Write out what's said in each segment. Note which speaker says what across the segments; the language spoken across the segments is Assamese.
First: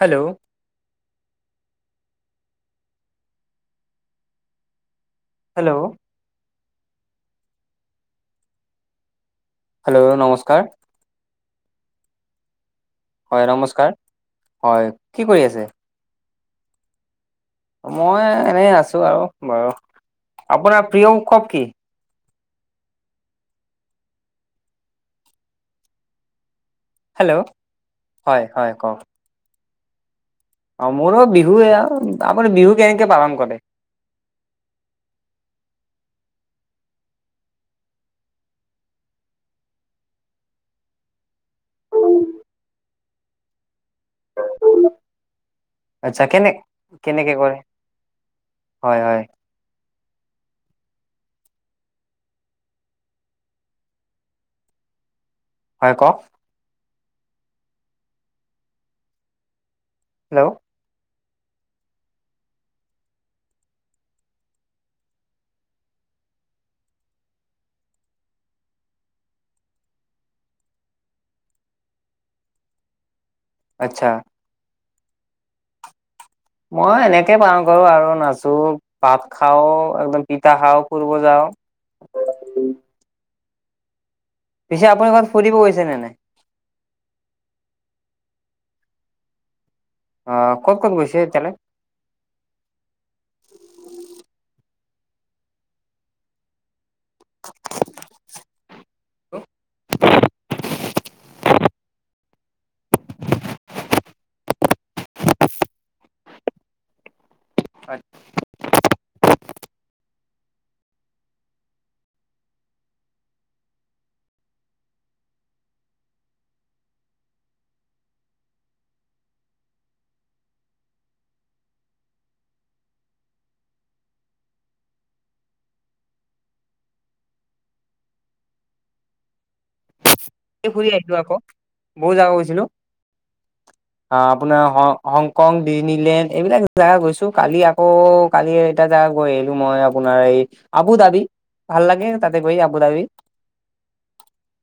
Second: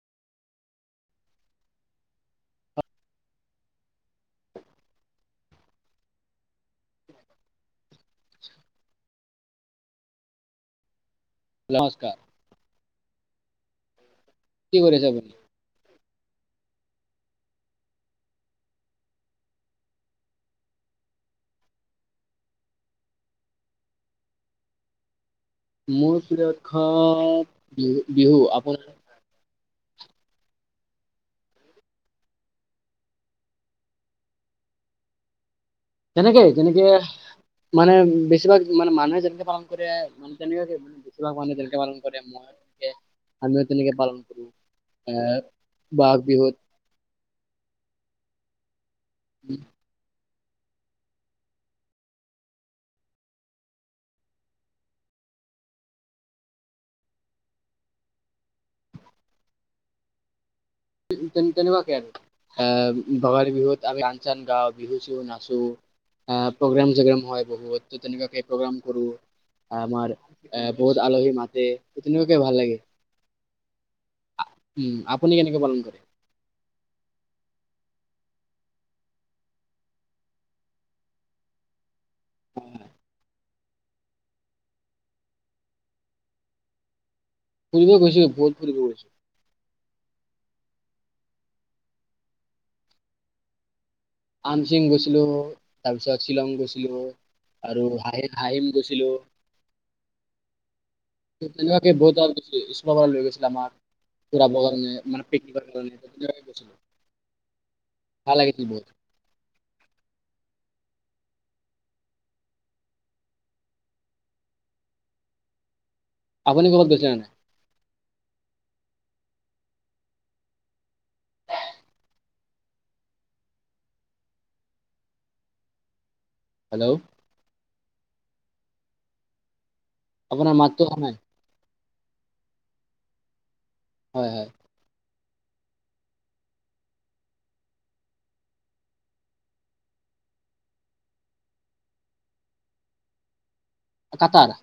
Speaker 1: হেল্ল', হেল্ল',
Speaker 2: [inaudible]
Speaker 1: হেল্ল', নমস্কাৰ।
Speaker 2: নমস্কাৰ।
Speaker 1: হয় নমস্কাৰ হয়
Speaker 2: কৰিছে
Speaker 1: কি
Speaker 2: আপুনি?
Speaker 1: কৰি আছে। মই এনে আছো আৰু বাৰু আপোনাৰ প্ৰিয় উৎসৱ কি।
Speaker 2: মোৰ প্ৰিয়
Speaker 1: হেল্ল'
Speaker 2: উৎসৱ বিহু
Speaker 1: হয়
Speaker 2: বিহু
Speaker 1: হয়
Speaker 2: আপোনাৰ।
Speaker 1: কওক অ মোৰো বিহুৱে আপুনি বিহু কেনেকে পালন কৰে।
Speaker 2: তেনেকে যেনেকে মানে বেছিভাগ মানে মানুহে যেনেকে পালন কৰে মানে তেনেকুৱাকে। বেছিভাগ মানুহ তেনেকে পালন কৰে মই তেক আমিও তেনেকে পালন কৰো এ, বহাগ
Speaker 1: আচ্ছা কেনে
Speaker 2: বিহুত
Speaker 1: কেনেকে কৰে হয় হয়।
Speaker 2: [unintelligible]
Speaker 1: হয় কওক। হেল্ল',
Speaker 2: তে তেনেকুৱাকে আৰু এ ভোগালী বিহুত আমি গান চান গাও বিহু চিহু নাচো। প্ৰগ্ৰাম চগ্ৰাম হয় বহুত ত তেনেকুৱাকে প্ৰগ্ৰাম কৰো। আমাৰ বহুত আলহী মাতে তেনেকুৱাকে ভাল লাগে।
Speaker 1: আচ্ছা।
Speaker 2: আ উম আপুনি কেনেকে পালন কৰে।
Speaker 1: মই এনেকে পালন কৰোঁ আৰু নাচো ভাত খাওঁ একদম পিঠা খাওঁ ফুৰিব যাওঁ।
Speaker 2: [unintelligible]
Speaker 1: পিছে আপুনি ক'ৰবাত ফুৰিব গৈছে নে নাই?
Speaker 2: ফুৰিব গৈছোঁ, বহুত ফুৰিব গৈছোঁ।
Speaker 1: অ'! ক'ত ক'ত গৈছে এতিয়ালে?
Speaker 2: আমচিং গৈছিলোঁ। তাৰপিছত, শ্বিলং গৈছিলোঁ, আৰু [unintelligible] গৈছিলোঁ। ত' তেনেকুৱাকে, [unintelligible] লৈ গৈছিলে আমাক। ফুৰাবৰ কাৰণে মানে পিকনিকৰ কাৰণে [unintelligible] গৈছিলো।
Speaker 1: [unintelligible]
Speaker 2: [unintelligible] আপুনি কৰবাত গৈছে নে নাই। [unintelligible] হেল্ল'? আপোনাৰ মাতটো
Speaker 1: ফুৰি
Speaker 2: অহা
Speaker 1: আহিছোঁ
Speaker 2: নাই
Speaker 1: আকৌ। বহুত জাগা গৈছিলোঁ।
Speaker 2: হয়
Speaker 1: অ'!
Speaker 2: হয়
Speaker 1: আপোনাৰ হংকং, ডিনীলেণ্ড, এইবিলাক জেগা গৈছোঁ। কালি আকৌ, কালি এটা জেগা গৈ আহিলোঁ মই। আপোনাৰ এই, আবু ধাবি, ভাল লাগে! তাতে গৈ আবু ধাবি।
Speaker 2: কাতাৰ?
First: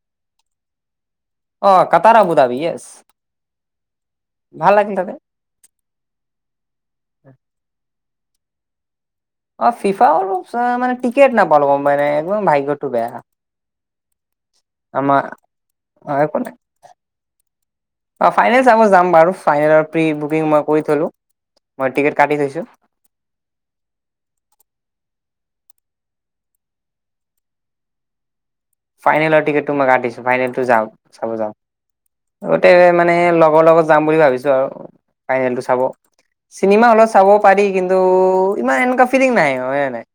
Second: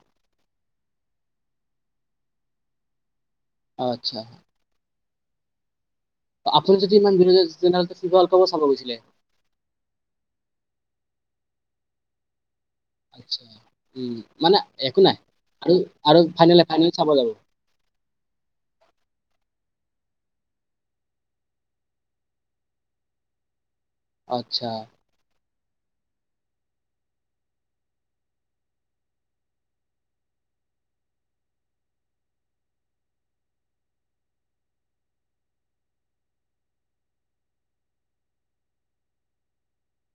Speaker 1: অ'! কাতাৰা আবুধাবি। য়েছ!
Speaker 2: আচ্ছা!
Speaker 1: ভাল লাগিল তাতে।
Speaker 2: আপুনি যদি ইমান [unintelligible] চাব গৈছিলে?
Speaker 1: অ'! ফিফাও অলপ চাওঁ মানে, টিকেট নাপালোঁ, গম পাইনে? একদম ভাগ্যটো বেয়া!
Speaker 2: আচ্ছা উম! মানে, একো নাই।
Speaker 1: আমাৰ
Speaker 2: আৰু,
Speaker 1: অ একো নাই
Speaker 2: আৰু--ফাইনেল, ফাইনেল চাব যাব।
Speaker 1: অ'! ফাইনেল চাব যাম বাৰু। ফাইনেলৰ প্ৰি বুকিং মই কৰি থ'লো। মই টিকেট কাটি থৈছোঁ।
Speaker 2: আচ্ছা!
Speaker 1: ফাইনেলৰ টিকেটটো মই কাটিছো। ফাইনেলটো যাম, চাব যাম। আগতে মানে, লগৰ লগত যাম বুলি ভাবিছোঁ আৰু! ফাইনেলটো চাব। চিনেমা হলত চাব পাৰি! কিন্তু, ইমান এনেকুৱা ফিলিং নাই, হয়নে নাই?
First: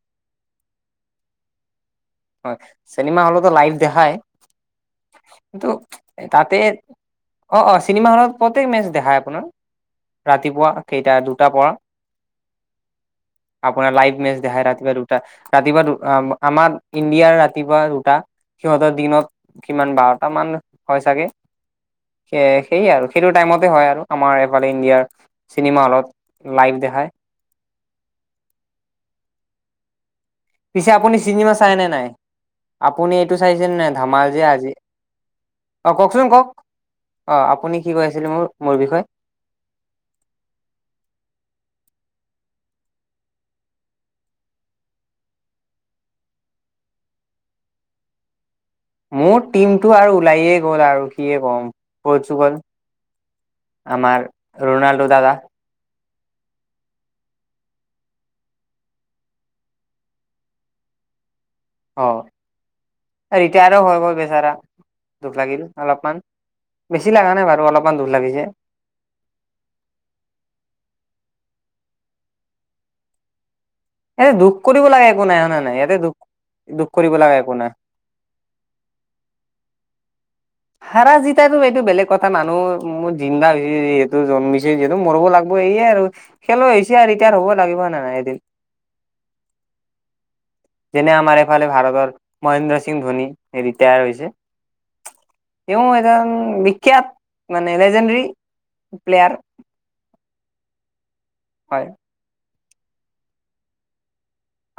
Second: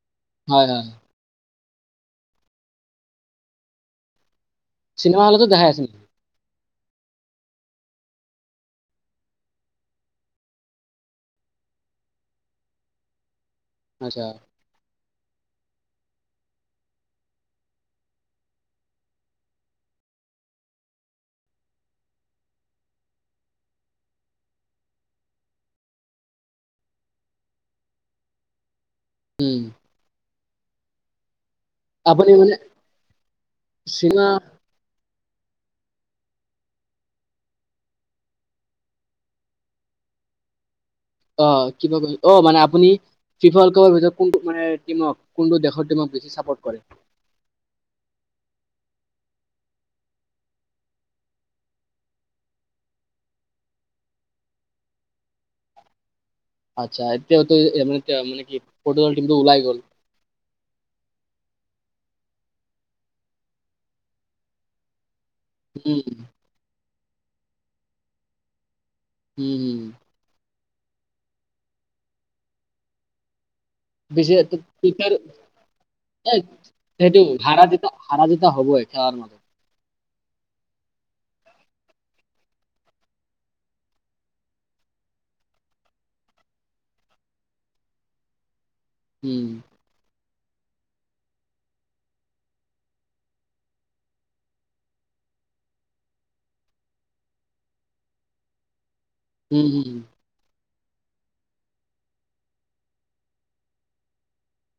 Speaker 2: হয়, হয়!
Speaker 1: হয়! চিনেমা হলতো লাইভ দেখাই।
Speaker 2: চিনেমা হলতো দেখাই
Speaker 1: কিন্তু
Speaker 2: আছে নেকি?
Speaker 1: তাতে, অ' অ'! চিনেমা হলত প্ৰত্যেক, মেটচ দেখাই আপোনাৰ। ৰাতিপুৱা কেইটা? দুটাৰ পৰা। আপোনাৰ লাইভ
Speaker 2: আচ্ছা
Speaker 1: মেটচ দেখাই ৰাতিপুৱা দুটা। ৰাতিপুৱা দু, আ, আমাৰ ইণ্ডিয়াৰ ৰাতিপুৱা দুটা। সিহঁতৰ, দিনত কিমান বাৰটা মান হয় চাগে। এ, সেই আৰু! সেইটো টাইমতে হয় আৰু আমাৰ, এইফালে ইণ্ডিয়াৰ। চিনেমা হলত লাইভ দেখাই।
Speaker 2: [unintelligible]
Speaker 1: পিছে, আপুনি চিনেমা চাইনে নাই?
Speaker 2: আপুনি মানে
Speaker 1: আপুনি এইটো চাইছেনে নাই?
Speaker 2: চিনেমা
Speaker 1: ধামাল যে আজি। অ'! কওঁকচোন, কওঁক? অ'! আপুনি কি কৈ আছিলে, মোৰ, মোৰ বিষয়ে?
Speaker 2: অ'! কিবা ক'লি? অ'! মানে, আপুনি ফিফা ৱৰ্ল্ড কাপৰ ভিতৰত, কোনটো মানে, টিমক কোনটো দেশৰ টিমক, বেছি চাপৰ্ট কৰে?
Speaker 1: মোৰ টিমটো আৰু ওলাইয়ে গ'ল আৰু। কিয়ে ক'ম, পৰ্তুগাল! আমাৰ, ৰোনাল্ডো দাদা।
Speaker 2: আচ্ছা! এতিয়াটো। এ, মানে এতিয়া মানে কি? পৰ্টুগাল টিমটো ওলাই গ'ল।
Speaker 1: অ'! এ, ৰিটায়াৰো হৈ গ'ল বেচাৰা! দুখ লাগিল
Speaker 2: উম
Speaker 1: অলপমান। বেছি লগা নাই বাৰু, অলপমান দুখ লাগিছে।
Speaker 2: উম, উম! পিছে,
Speaker 1: দুখ
Speaker 2: এইটো,
Speaker 1: কৰিব লাগে
Speaker 2: দুয়োটাৰো?
Speaker 1: একো নাই হয়নে নাই ইয়াতে দুখ
Speaker 2: এ,
Speaker 1: দুখ কৰিব
Speaker 2: সেইটো
Speaker 1: লগা
Speaker 2: [unintelligible]
Speaker 1: একো নাই
Speaker 2: হাৰা- জিকা হ'বই, খেলৰ মতে।
Speaker 1: হাৰা- জিতাতো এইটো বেলেগ কথা, [unintelligible] জিন্দা [unintelligible] যিহেতু, জন্মিছে যিহেতু, মৰিব লাগিবই এয়ে আৰু। খেলুৱৈ হৈছে আৰু, ৰিটায়াৰ হ'ব লাগিব নাই এদিন।
Speaker 2: উম!
Speaker 1: যেনে, আমাৰ এইফালে, ভাৰতৰ মহেন্দ্ৰ সিং ধোনী। এই, ৰিটায়াৰ হৈছে। তেওঁ এজন বিখ্যাত মানে লেজেণ্ডৰী প্লেয়াৰ৷
Speaker 2: হুম- হুম হু
Speaker 1: হয়!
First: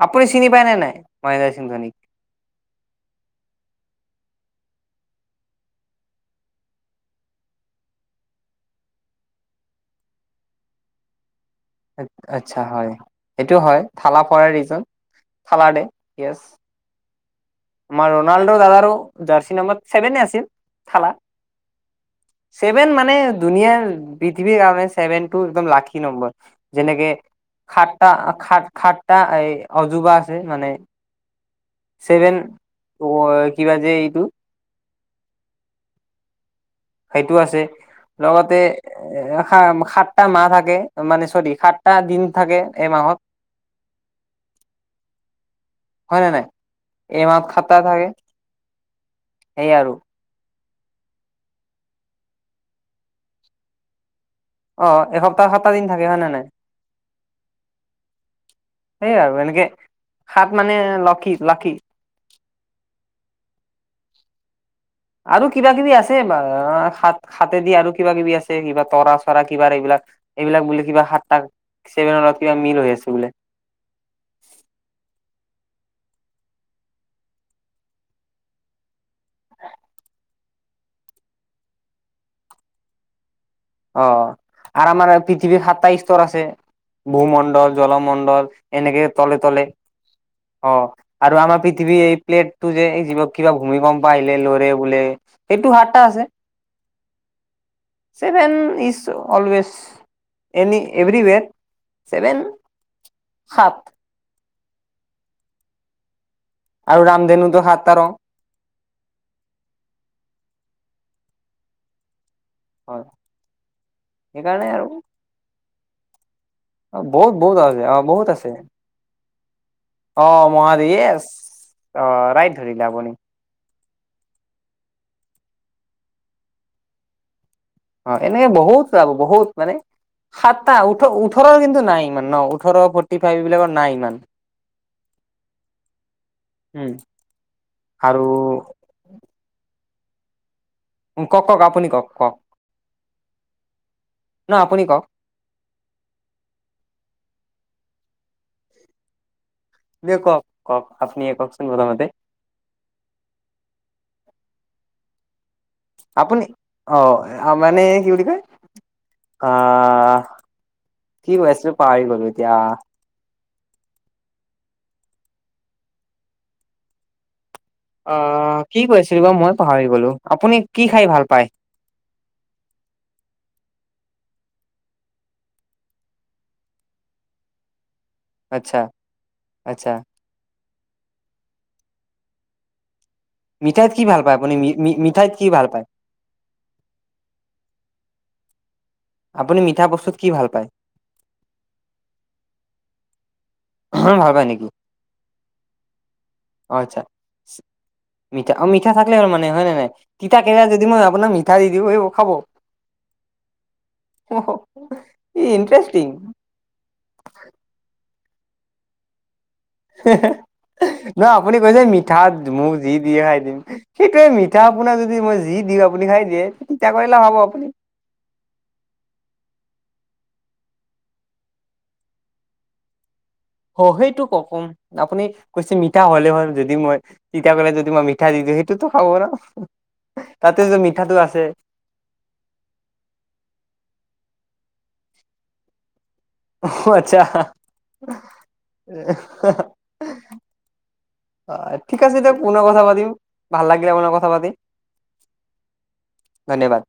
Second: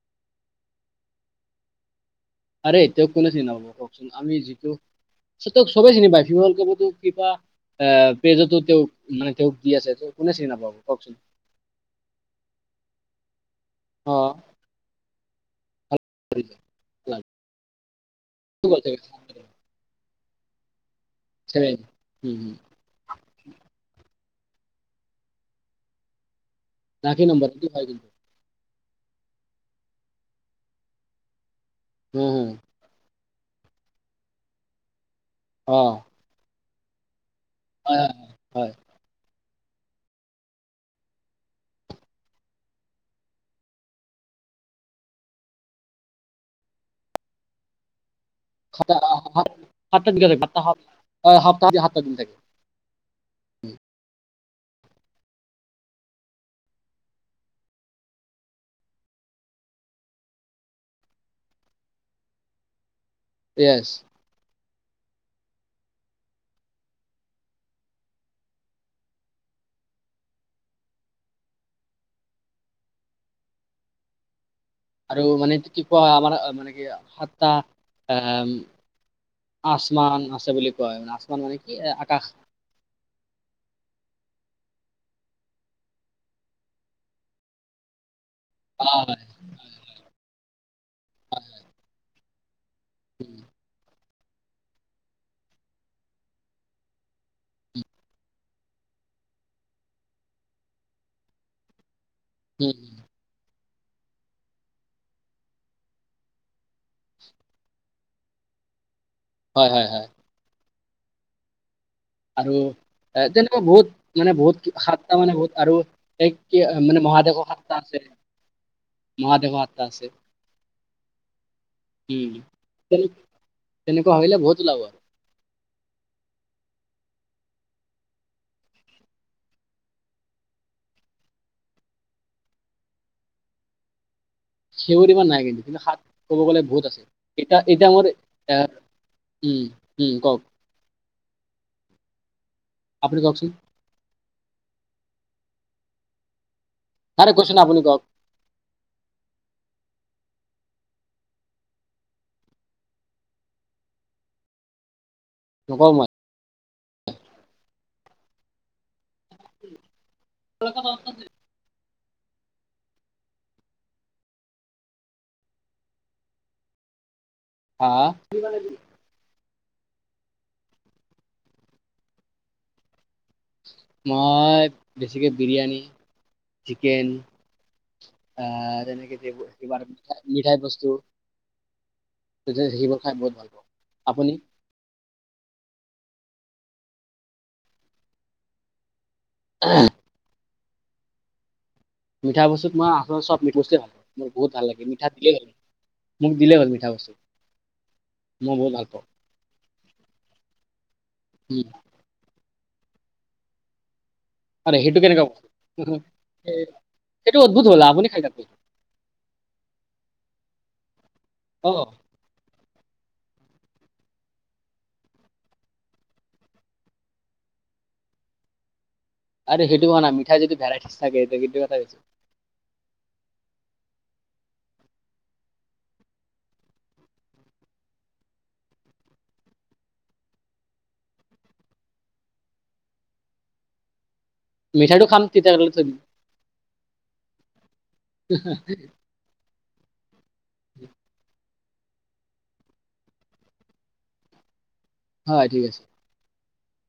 Speaker 1: আপুনি চিনি পায়নে নাই? মহেন্দ্ৰ সিং ধোনীক?
Speaker 2: আৰে তেওঁক কোনে চিন নাপাব কওকচোন আমি যিটো ঠিকেই চবেই চিনি পায় ফিফা [unintelligible] ৱৰ্ল্ড কাপটো ফিফা আহ পেজটো তেওঁক মানে তেওঁক দি আছে টো, কোনে চিনি নাপাব কৱকচোন?
Speaker 1: আচ্ছা হয়। সেইটো হয়
Speaker 2: অ
Speaker 1: থালা ফৰ এ ৰিজন, থালা দে ইয়েছ। আমাৰ ৰনাল্ডো
Speaker 2: গ'ল
Speaker 1: দাদাৰো
Speaker 2: চাগে।
Speaker 1: জাৰ্চি নাম্বৰ ছেভেনে আছিল থালা৷
Speaker 2: ছেভেন উম-উম।
Speaker 1: ছেভেন মানে দুুনীয়াৰ পৃথিৱীৰ কাৰণে ছেভেন টো একদম লাকি নম্বৰ। যেনেকে
Speaker 2: ৰাখি নম্বৰ এইটো হয় কিন্তু
Speaker 1: সাতটা সা খাতটা এই অজোবা আছে মানে
Speaker 2: হম
Speaker 1: ছেভেন
Speaker 2: হম
Speaker 1: ৱৰ কিবা যে এইটো৷
Speaker 2: অ
Speaker 1: সেইটো আছে
Speaker 2: হয় হয়
Speaker 1: লগতে
Speaker 2: হয়
Speaker 1: এ এ সাতটা মাহ থাকে মানে চৰি সাতটা দিন থাকে এমাহত৷ হয় নে নাই এই মাহত খাতটা থাকে৷
Speaker 2: সাতটা
Speaker 1: সেইয় আৰু
Speaker 2: থাকাতাহ সাতটা দিন থাকে [unintelligible]
Speaker 1: অ এসপ্তাহ সাতটা দিন থাকে হয় নে নাই? সেইয়া আৰু এনেকে সাত মানে লকী লাকী৷
Speaker 2: ইয়েছ৷
Speaker 1: আৰু কিবা কিবি আছে বা সাত সাতেদি আৰু কিবা কিবি আছে কিবা তৰা চৰা কিবা এইবিলাক এইবিলাক বুলিলে কিবা সাতাৰ [unintelligible] কিবা মিল হৈ আছে বোলে৷
Speaker 2: আৰু মানে কি কোৱা মানে মানে কি সাতটা এ আচমান আছে বুলি কোৱা আচমান মানে কি আকাশ৷
Speaker 1: অ আৰু আমাৰ পৃথিৱীৰ সাতটা স্তৰ আছে ভূমণ্ডল জলমণ্ডল৷
Speaker 2: আ,
Speaker 1: এনেকে
Speaker 2: হয়
Speaker 1: তলে তলে অ আৰু আমাৰ পৃথিৱী এই প্লেট টো যে জীৱক কিবা ভূমিকম্প আহিলে লৰে বোলে সেইটো হাতটা আছে৷ even is always any everywhere seven
Speaker 2: um
Speaker 1: সাত৷ আৰু ৰামধেনুটো সাত ৰং৷
Speaker 2: হয়-হয়-হয়৷ আৰু
Speaker 1: হয়
Speaker 2: এ তেনেকুৱা বহুত মানে
Speaker 1: সেইকাৰণে
Speaker 2: বহুত
Speaker 1: আৰু
Speaker 2: সাতটা মানে বহুত আৰু এক কি মানে
Speaker 1: বহুত
Speaker 2: মহাদেশো
Speaker 1: বহুত
Speaker 2: সাতটা
Speaker 1: অ
Speaker 2: আছে
Speaker 1: বহুত আছে
Speaker 2: মহদেশো
Speaker 1: অ মহাদেশ অ
Speaker 2: উম
Speaker 1: ইয়েছ ৰাইট ধৰিলে
Speaker 2: তেনে-
Speaker 1: আপুনি৷
Speaker 2: তেনেকুৱা ভাবিলে বহুত ওলাব৷
Speaker 1: অ এনে বহুত ওলাব বহুত মানে৷ সাতটা ওঠ ওঠৰ কিন্তু নাই ইমান নাই ওঠৰ ফৰটিফাইভ বিলাকৰ নাই ইমান
Speaker 2: সেউৰ ইমান নাই কিন্তু-কিন্তু হাত কব গ'লে বহুত
Speaker 1: উম
Speaker 2: আছে এতা-এতা মোৰ এ
Speaker 1: আৰু
Speaker 2: উম-উম কওক
Speaker 1: কওক-কওক আপুনি কওক-কওক৷
Speaker 2: আপুনি কওকচোন
Speaker 1: ন আপুনি কওক
Speaker 2: আৰে কৈছো ন আপুনিওক
Speaker 1: দে কওক-কওক আপুনি কওকচোন প্ৰথমতে৷
Speaker 2: নকও মই৷
Speaker 1: আপুনি অ মানে কি বুলি কয় আহ কি কৈ আছিলো পাহৰি গলো এতিয়া৷
Speaker 2: হা
Speaker 1: অ কি কৈছিলো বা মই পাহৰি গলো আপুনি কি খাই ভাল পায়?
Speaker 2: মই বেছিকে বিৰিয়ানী, চিকেন৷
Speaker 1: আচ্ছা
Speaker 2: অহ তেনেকে যে কিবা
Speaker 1: আচ্ছা
Speaker 2: নিচিনা মিঠাই বস্তু নিজে সিজিব খাই বহুত ভাল পাওঁ [unintelligible]
Speaker 1: মিঠাইত কি ভাল পায় আপুনি মি মি মিঠাইত কি ভাল পায় আপুনি মিঠা বস্তুত কি ভাল পায়
Speaker 2: মিঠা বস্তুত মই আচলতে চব মিঠা বস্তুৱে ভাল পাও মোৰ
Speaker 1: পায়
Speaker 2: বহুত ভাল
Speaker 1: নেকি
Speaker 2: লাগে মিঠা দিয়েই
Speaker 1: অ আচ্ছা
Speaker 2: মই
Speaker 1: অ
Speaker 2: বহুত ভাল
Speaker 1: মিঠা
Speaker 2: পাওঁ
Speaker 1: থাকিলে হল মানে হয় নে নাই তিতা কেৰেলা যদি মই আপোনাক মিঠা
Speaker 2: উম,
Speaker 1: দি দিও সেই খাব
Speaker 2: আৰে সেইটো কেনেকা
Speaker 1: ই
Speaker 2: উম হু
Speaker 1: ইণ্টাৰেষ্টিং
Speaker 2: সেইটো অদ্ভুত হল আপুনি খাই থাকক
Speaker 1: হে হে নহয় আপুনি
Speaker 2: অ
Speaker 1: কৈছে মিঠা যি দিয়ে খাই দিম সেইটোৱে মিঠা আপোনা যদি মই যি দিও আপুনি খাই দিয়ে তিতা কেৰেলাও খাব আপুনি
Speaker 2: আৰু সেইটো মানে আমি মিঠাই যদি ভেৰাইটিছ থাকে সেইটোও এটা
Speaker 1: অ সেইটো ক কম আপুনি কৈছে মিঠা হলে হ'ল যদি মই তিতাকলাত যদি মই মিঠা দি দিও সেইটোতো খাব ন তাতে যে মিঠাটো আছে
Speaker 2: মিঠাটো খাম তিতাটো থৈ দিম
Speaker 1: অ আচ্ছা অ হহ
Speaker 2: [inaudible]
Speaker 1: অ ঠিক আছে দিয়ক পুনৰ কথা পাতিম ভাল লাগিলে আপোনাৰ লগত কথা পাতি
Speaker 2: হয় ঠিক আছে
Speaker 1: ধন্যবাদ